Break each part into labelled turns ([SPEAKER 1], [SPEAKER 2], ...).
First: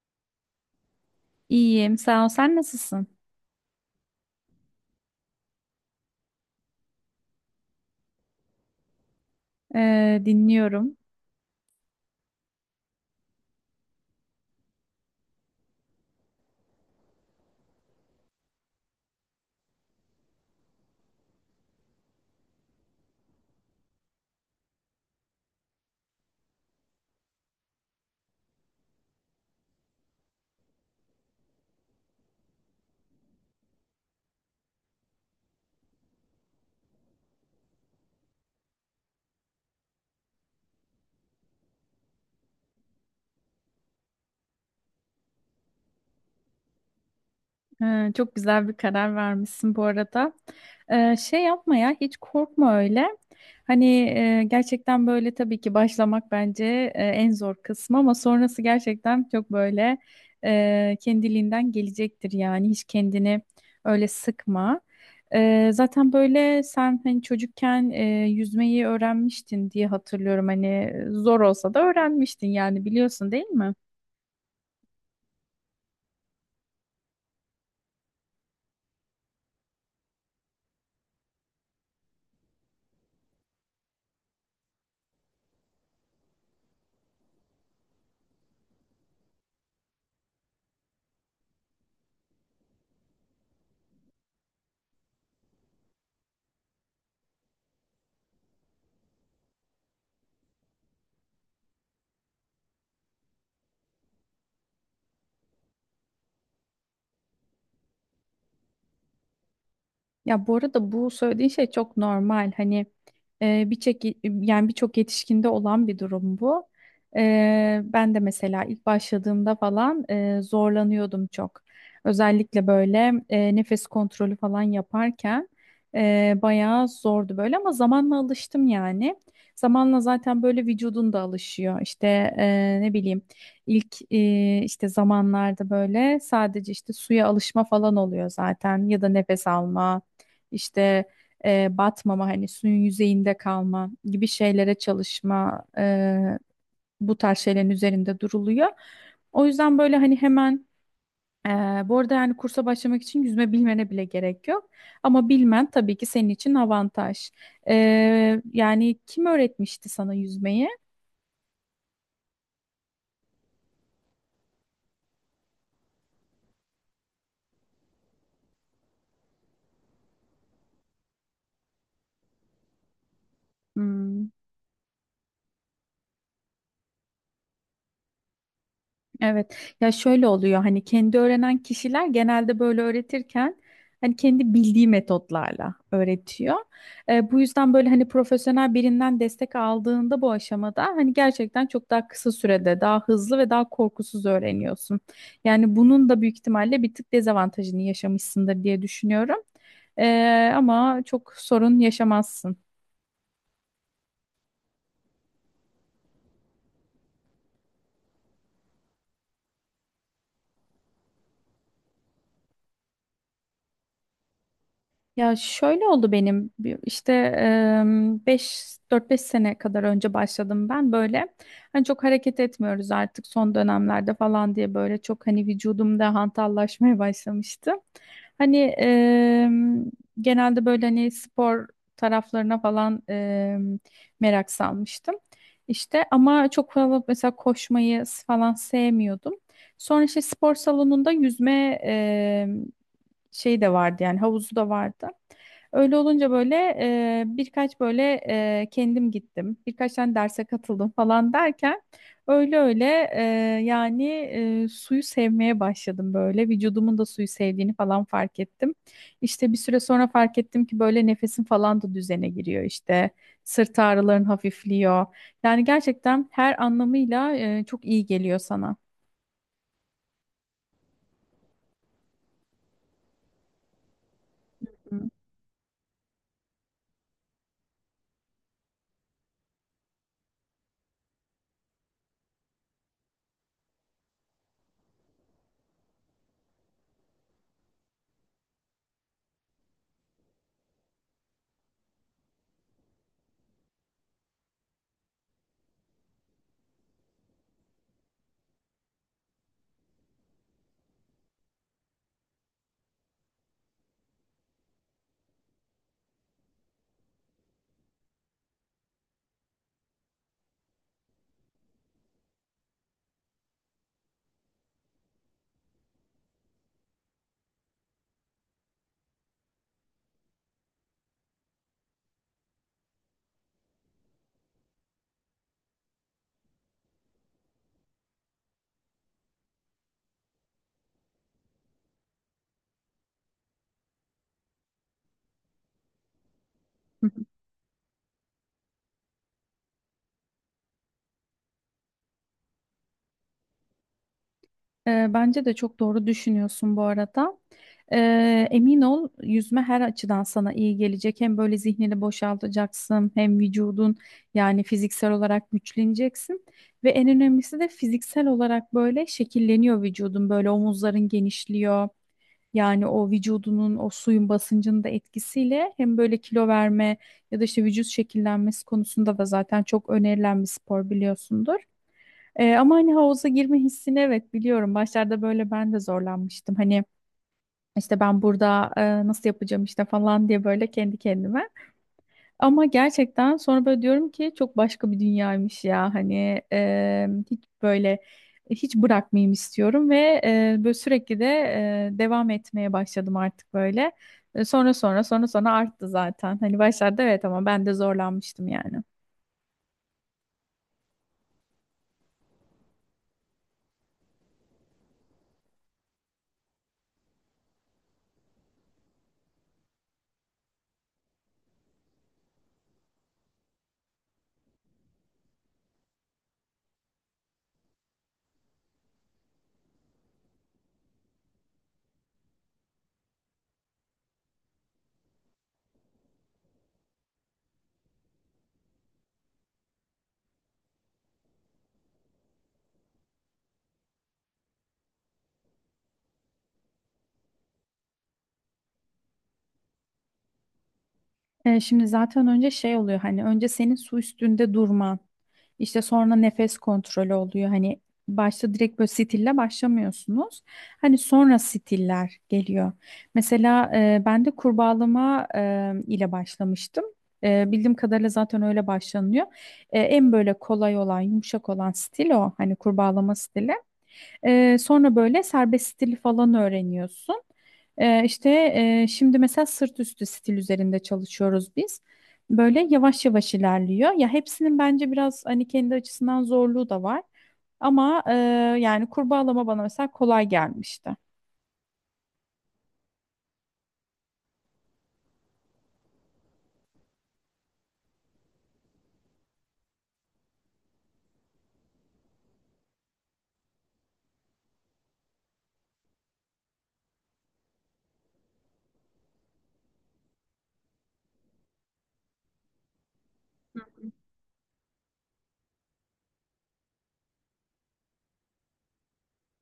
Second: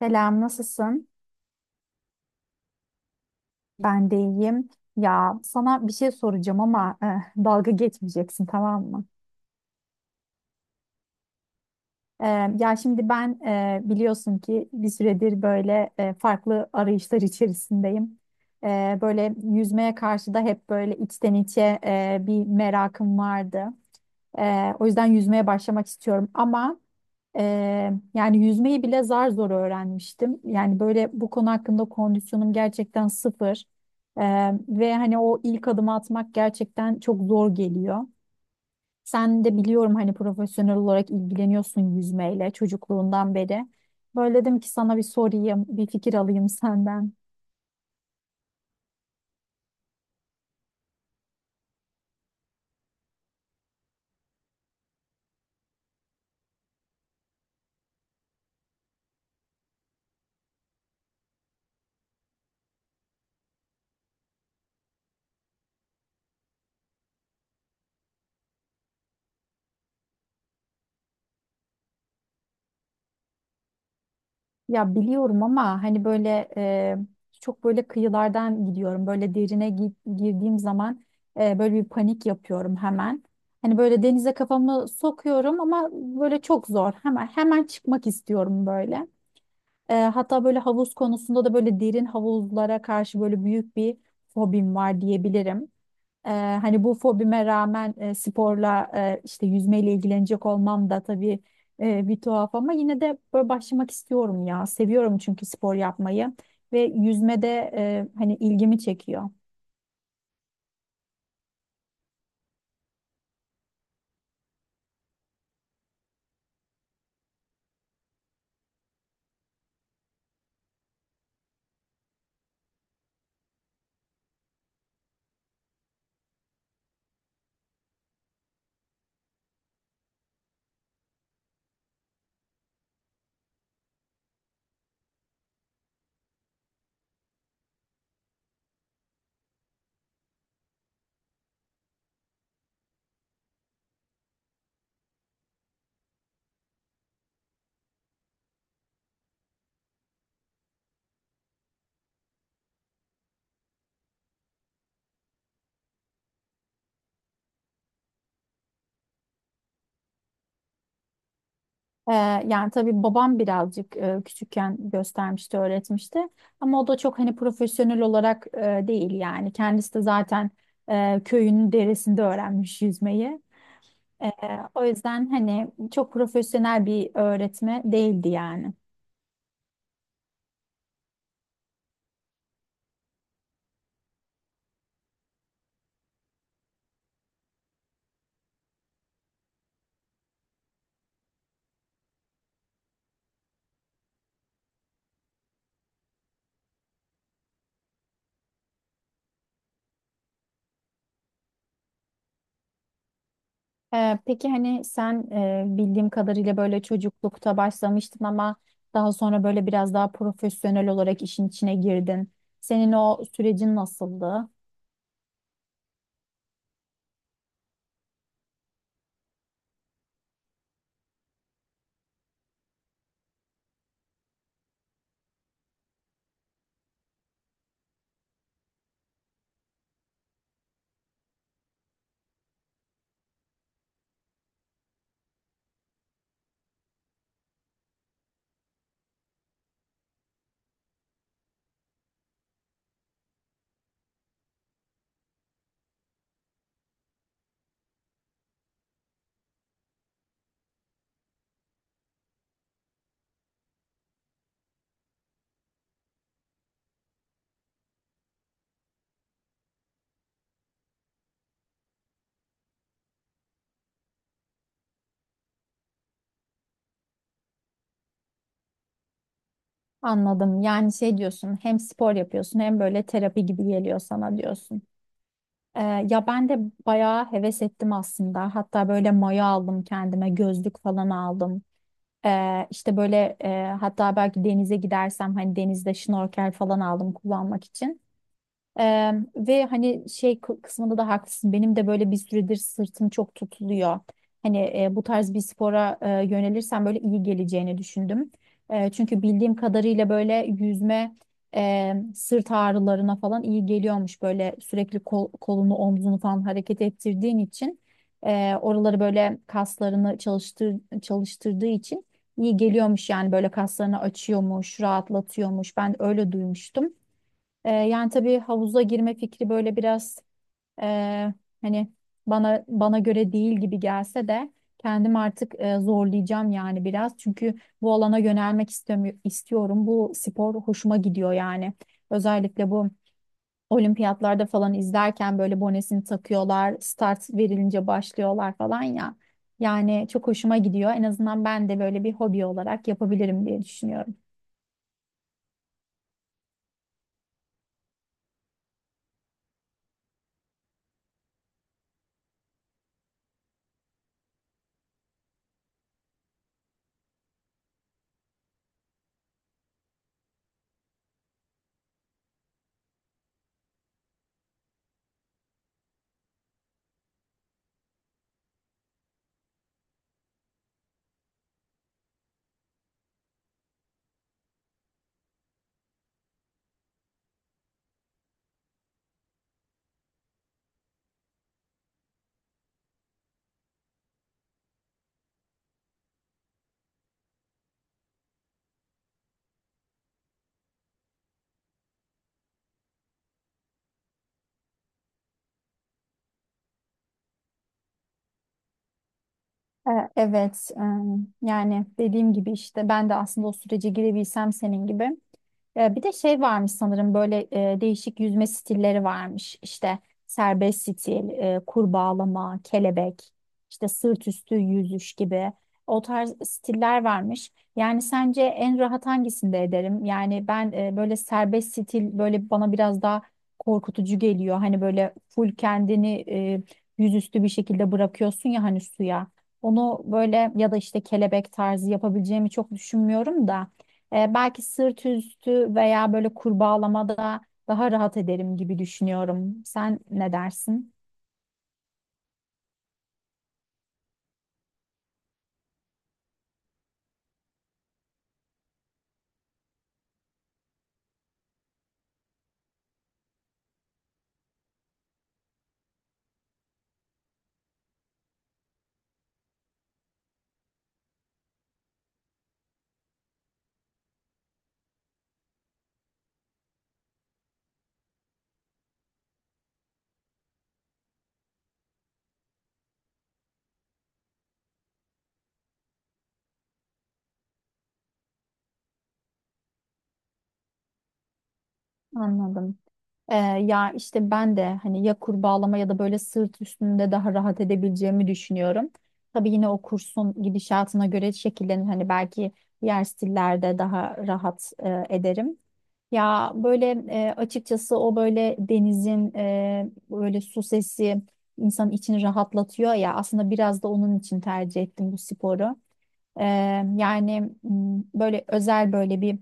[SPEAKER 1] Selam, nasılsın?
[SPEAKER 2] İyiyim, sağ ol. Sen nasılsın?
[SPEAKER 1] Ben de iyiyim. Ya sana bir şey soracağım ama dalga geçmeyeceksin tamam mı?
[SPEAKER 2] Dinliyorum.
[SPEAKER 1] Ya şimdi ben biliyorsun ki bir süredir böyle farklı arayışlar içerisindeyim. Böyle yüzmeye karşı da hep böyle içten içe bir merakım vardı. O yüzden yüzmeye başlamak istiyorum ama. Yani yüzmeyi bile zar zor öğrenmiştim. Yani böyle bu konu hakkında kondisyonum gerçekten sıfır. Ee, ve hani o ilk adımı atmak gerçekten çok zor geliyor. Sen de biliyorum hani profesyonel olarak ilgileniyorsun yüzmeyle çocukluğundan beri. Böyle dedim ki sana bir sorayım, bir fikir alayım senden.
[SPEAKER 2] Çok güzel bir karar vermişsin bu arada. Şey yapma ya, hiç korkma öyle. Hani gerçekten böyle tabii ki başlamak bence en zor kısmı, ama sonrası gerçekten çok böyle kendiliğinden gelecektir yani. Hiç kendini öyle sıkma. Zaten böyle sen hani çocukken yüzmeyi öğrenmiştin diye hatırlıyorum. Hani zor olsa da öğrenmiştin yani, biliyorsun değil mi?
[SPEAKER 1] Ya biliyorum ama hani böyle çok böyle kıyılardan gidiyorum. Böyle derine girdiğim zaman böyle bir panik yapıyorum hemen. Hani böyle denize kafamı sokuyorum ama böyle çok zor. Hemen hemen çıkmak istiyorum böyle. Hatta böyle havuz konusunda da böyle derin havuzlara karşı böyle büyük bir fobim var diyebilirim. Ee, hani bu fobime rağmen sporla işte yüzmeyle ilgilenecek olmam da tabii bir tuhaf ama yine de böyle başlamak istiyorum ya. Seviyorum çünkü spor yapmayı ve yüzmede hani ilgimi çekiyor.
[SPEAKER 2] Ya bu arada bu söylediğin şey çok normal. Hani e, birçok birçok yetişkinde olan bir durum bu. Ben de mesela ilk başladığımda falan zorlanıyordum çok. Özellikle böyle nefes kontrolü falan yaparken bayağı zordu böyle, ama zamanla alıştım yani. Zamanla zaten böyle vücudun da alışıyor. İşte ne bileyim, ilk işte zamanlarda böyle sadece işte suya alışma falan oluyor zaten, ya da nefes alma işte, batmama, hani suyun yüzeyinde kalma gibi şeylere çalışma, bu tarz şeylerin üzerinde duruluyor. O yüzden böyle hani hemen, e, bu arada yani kursa başlamak için yüzme bilmene bile gerek yok. Ama bilmen tabii ki senin için avantaj. E, yani kim öğretmişti sana yüzmeyi?
[SPEAKER 1] Ee, yani tabii babam birazcık küçükken göstermişti, öğretmişti. Ama o da çok hani profesyonel olarak değil yani. Kendisi de zaten köyünün deresinde öğrenmiş yüzmeyi. Ee,
[SPEAKER 2] Hmm.
[SPEAKER 1] o yüzden hani çok profesyonel bir öğretme değildi yani.
[SPEAKER 2] Evet. Ya şöyle oluyor, hani kendi öğrenen kişiler genelde böyle öğretirken hani kendi bildiği metotlarla öğretiyor. Bu yüzden böyle hani profesyonel birinden destek aldığında bu aşamada hani gerçekten çok daha kısa sürede, daha hızlı ve daha korkusuz öğreniyorsun. Yani bunun da büyük ihtimalle bir tık dezavantajını yaşamışsındır diye düşünüyorum. Ama çok sorun yaşamazsın.
[SPEAKER 1] Peki hani sen bildiğim kadarıyla böyle çocuklukta başlamıştın ama daha sonra böyle biraz daha profesyonel olarak işin içine girdin. Senin o sürecin nasıldı?
[SPEAKER 2] Ya şöyle oldu, benim işte 4-5 sene kadar önce başladım ben, böyle hani çok hareket etmiyoruz artık son dönemlerde falan diye böyle çok hani vücudumda hantallaşmaya başlamıştı. Hani genelde böyle hani spor taraflarına falan, merak salmıştım. İşte ama çok fazla mesela koşmayı falan sevmiyordum. Sonra işte spor salonunda yüzme şey de vardı, yani havuzu da vardı. Öyle olunca böyle birkaç böyle, kendim gittim. Birkaç tane derse katıldım falan derken, öyle öyle, e, yani, suyu sevmeye başladım böyle. Vücudumun da suyu sevdiğini falan fark ettim. İşte bir süre sonra fark ettim ki böyle nefesim falan da düzene giriyor işte. Sırt ağrıların hafifliyor. Yani gerçekten her anlamıyla çok iyi geliyor sana.
[SPEAKER 1] Anladım. Yani şey diyorsun, hem spor yapıyorsun hem böyle terapi gibi geliyor sana diyorsun.
[SPEAKER 2] Hı.
[SPEAKER 1] Ya ben de bayağı heves ettim aslında. Hatta böyle maya aldım kendime, gözlük falan aldım. İşte böyle hatta belki denize gidersem hani denizde şnorkel falan aldım kullanmak için. Ve hani şey kısmında da haklısın. Benim de böyle bir süredir sırtım çok tutuluyor. Hani bu tarz bir spora yönelirsem böyle iyi geleceğini düşündüm. Çünkü bildiğim kadarıyla böyle yüzme sırt ağrılarına falan iyi geliyormuş. Böyle sürekli kolunu omzunu falan hareket ettirdiğin için oraları böyle kaslarını çalıştırdığı için iyi geliyormuş yani böyle kaslarını açıyormuş, rahatlatıyormuş. Ben öyle duymuştum. Yani tabii havuza girme fikri böyle biraz e, hani bana göre değil gibi gelse de kendim artık zorlayacağım yani biraz. Çünkü bu alana yönelmek istiyorum. Bu spor hoşuma gidiyor yani. Özellikle bu olimpiyatlarda falan izlerken böyle bonesini takıyorlar, start verilince başlıyorlar falan ya. Yani çok hoşuma gidiyor. En azından ben de böyle bir hobi olarak yapabilirim diye düşünüyorum.
[SPEAKER 2] Bence de çok doğru düşünüyorsun bu arada. Emin ol, yüzme her açıdan sana iyi gelecek. Hem böyle zihnini boşaltacaksın, hem vücudun yani fiziksel olarak güçleneceksin. Ve en önemlisi de fiziksel olarak böyle şekilleniyor vücudun. Böyle omuzların genişliyor. Yani o vücudunun, o suyun basıncının da etkisiyle hem böyle kilo verme ya da işte vücut şekillenmesi konusunda da zaten çok önerilen bir spor, biliyorsundur. Ama hani havuza girme hissini, evet, biliyorum. Başlarda böyle ben de zorlanmıştım. Hani işte ben burada nasıl yapacağım işte falan diye böyle kendi kendime. Ama gerçekten sonra böyle diyorum ki çok başka bir dünyaymış ya hani, hiç böyle hiç bırakmayayım istiyorum ve böyle sürekli de devam etmeye başladım artık böyle. Sonra sonra sonra sonra arttı zaten. Hani başlarda evet, ama ben de zorlanmıştım yani.
[SPEAKER 1] Evet, yani dediğim gibi işte ben de aslında o sürece girebilsem senin gibi. Bir de şey varmış sanırım böyle değişik yüzme stilleri varmış. İşte serbest stil, kurbağalama, kelebek, işte sırt üstü yüzüş gibi o tarz stiller varmış. Yani sence en rahat hangisinde ederim? Yani ben böyle serbest stil böyle bana biraz daha korkutucu geliyor. Hani böyle full kendini yüzüstü bir şekilde bırakıyorsun ya hani suya. Onu böyle ya da işte kelebek tarzı yapabileceğimi çok düşünmüyorum da. Belki sırt üstü veya böyle kurbağalamada daha rahat ederim gibi düşünüyorum. Sen ne dersin?
[SPEAKER 2] Şimdi zaten önce şey oluyor, hani önce senin su üstünde durman, işte sonra nefes kontrolü oluyor, hani başta direkt böyle stille başlamıyorsunuz, hani sonra stiller geliyor. Mesela ben de kurbağalama ile başlamıştım. Bildiğim kadarıyla zaten öyle başlanıyor. En böyle kolay olan, yumuşak olan stil o, hani kurbağalama stili. Sonra böyle serbest stili falan öğreniyorsun. Ee, işte, şimdi mesela sırt üstü stil üzerinde çalışıyoruz biz. Böyle yavaş yavaş ilerliyor. Ya hepsinin bence biraz hani kendi açısından zorluğu da var. Ama yani kurbağalama bana mesela kolay gelmişti.
[SPEAKER 1] Anladım. Ya işte ben de hani ya kurbağalama ya da böyle sırt üstünde daha rahat edebileceğimi düşünüyorum. Tabii yine o kursun gidişatına göre şekillenir. Hani belki diğer stillerde daha rahat ederim. Ya böyle açıkçası o böyle denizin böyle su sesi insanın içini rahatlatıyor ya aslında biraz da onun için tercih ettim bu sporu. E, yani böyle özel böyle bir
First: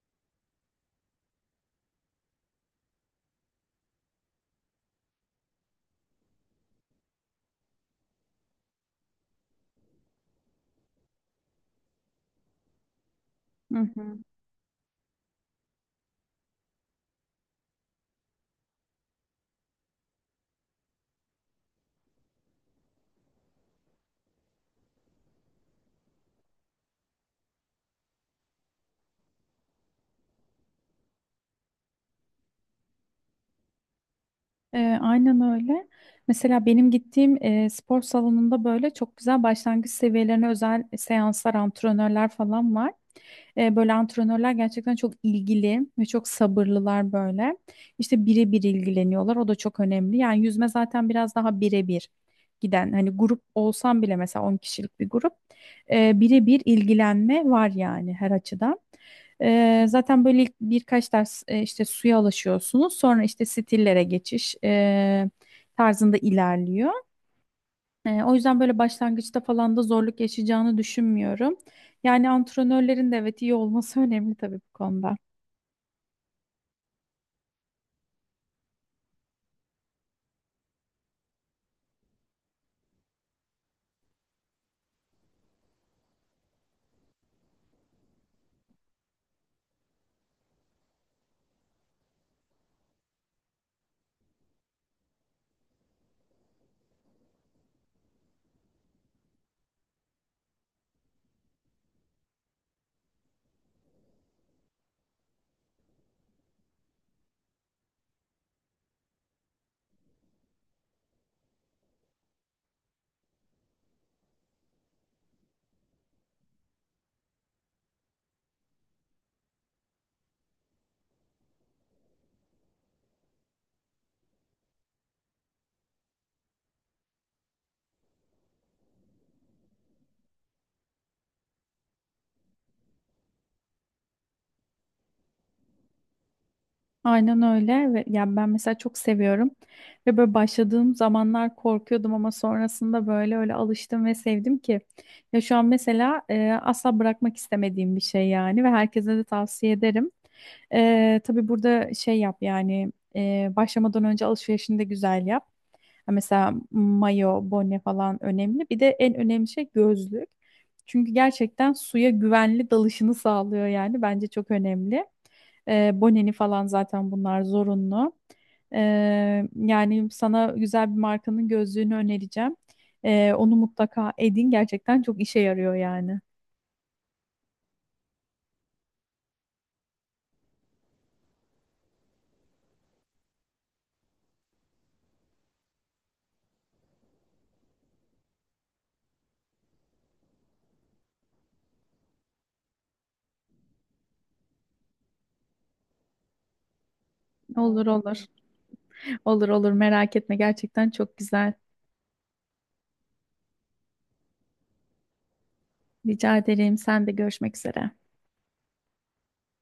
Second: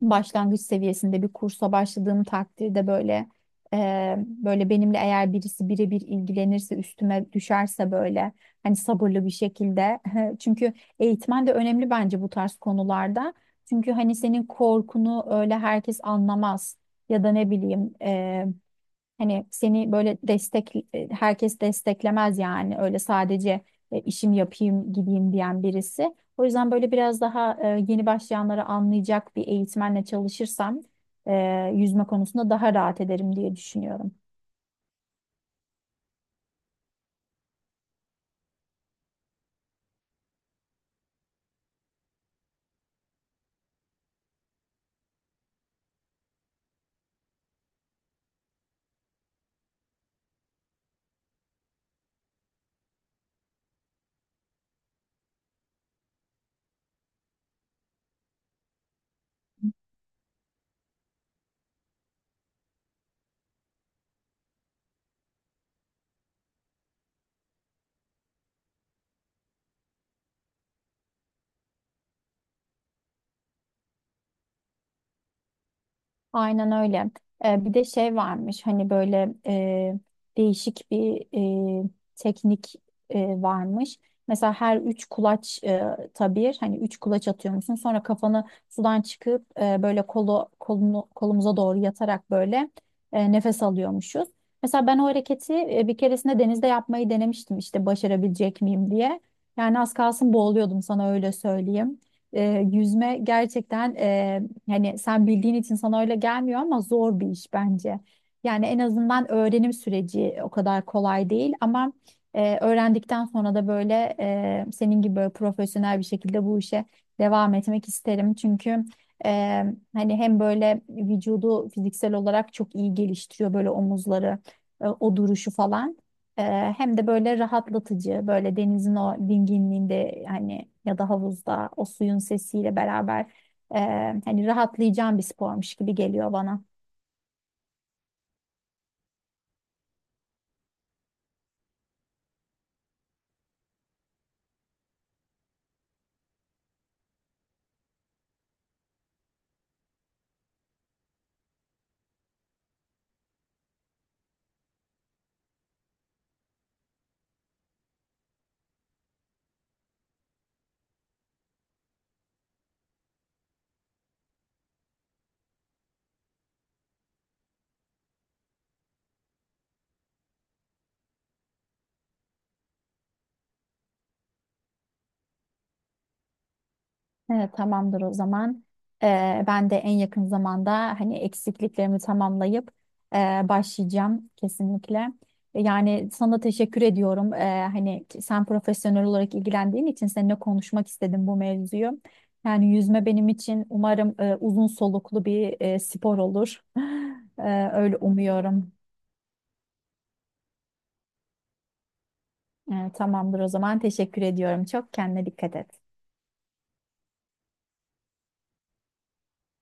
[SPEAKER 1] başlangıç seviyesinde bir kursa başladığım takdirde böyle böyle benimle eğer birisi birebir ilgilenirse üstüme düşerse böyle hani sabırlı bir şekilde çünkü eğitmen de önemli bence bu tarz konularda
[SPEAKER 2] Hı
[SPEAKER 1] çünkü hani
[SPEAKER 2] hı.
[SPEAKER 1] senin korkunu öyle herkes anlamaz ya da ne bileyim hani seni böyle herkes desteklemez yani öyle sadece işim yapayım gideyim diyen birisi. O yüzden böyle biraz daha yeni başlayanları anlayacak bir eğitmenle çalışırsam e, yüzme konusunda daha rahat ederim diye düşünüyorum.
[SPEAKER 2] Aynen öyle. Mesela benim gittiğim spor salonunda böyle çok güzel başlangıç seviyelerine özel seanslar, antrenörler falan var. Böyle antrenörler gerçekten çok ilgili ve çok sabırlılar böyle. İşte birebir ilgileniyorlar. O da çok önemli. Yani yüzme zaten biraz daha birebir giden. Hani grup olsam bile, mesela 10 kişilik bir grup. Birebir ilgilenme var yani, her açıdan. Zaten böyle ilk birkaç ders, işte suya alışıyorsunuz. Sonra işte stillere geçiş, tarzında ilerliyor. O yüzden böyle başlangıçta falan da zorluk yaşayacağını düşünmüyorum. Yani antrenörlerin de evet iyi olması önemli tabii bu konuda.
[SPEAKER 1] Aynen öyle. Bir de şey varmış hani böyle değişik bir e, teknik varmış. Mesela her üç kulaç e, tabir hani üç kulaç atıyor musun? Sonra kafanı sudan çıkıp böyle kolumuza doğru yatarak böyle nefes alıyormuşuz. Mesela ben o hareketi bir keresinde denizde yapmayı denemiştim işte başarabilecek miyim diye. Yani az kalsın boğuluyordum sana öyle söyleyeyim. E, yüzme gerçekten. Hani sen bildiğin için sana öyle gelmiyor ama zor bir iş bence. Yani en azından öğrenim süreci o kadar kolay değil ama öğrendikten sonra da böyle senin gibi böyle profesyonel bir şekilde bu işe devam etmek isterim. Çünkü e, hani hem böyle vücudu fiziksel olarak çok iyi geliştiriyor böyle omuzları, o duruşu falan. E, hem de böyle rahatlatıcı böyle denizin o dinginliğinde hani ya da havuzda o suyun sesiyle beraber hani rahatlayacağım bir spormuş gibi geliyor bana.
[SPEAKER 2] Aynen öyle. Ve yani ben mesela çok seviyorum, ve böyle başladığım zamanlar korkuyordum ama sonrasında böyle öyle alıştım ve sevdim ki, ya şu an mesela asla bırakmak istemediğim bir şey yani, ve herkese de tavsiye ederim. Tabii burada şey yap yani, başlamadan önce alışverişini de güzel yap. Ha, mesela mayo, bone falan önemli. Bir de en önemli şey gözlük. Çünkü gerçekten suya güvenli dalışını sağlıyor yani. Bence çok önemli. Boneni falan zaten, bunlar zorunlu. Ee, yani sana güzel bir markanın gözlüğünü önereceğim. Onu mutlaka edin. Gerçekten çok işe yarıyor yani.
[SPEAKER 1] Evet, tamamdır o zaman. Ben de en yakın zamanda hani eksikliklerimi tamamlayıp e, başlayacağım kesinlikle. Yani sana teşekkür ediyorum. Hani sen profesyonel olarak ilgilendiğin için seninle konuşmak istedim bu mevzuyu. Yani yüzme benim için umarım uzun soluklu bir spor olur. Ee,
[SPEAKER 2] Olur
[SPEAKER 1] öyle
[SPEAKER 2] olur.
[SPEAKER 1] umuyorum.
[SPEAKER 2] Olur olur, merak etme, gerçekten çok güzel.
[SPEAKER 1] Tamamdır o zaman. Teşekkür ediyorum. Çok kendine dikkat et.
[SPEAKER 2] Rica ederim. Sen de, görüşmek üzere.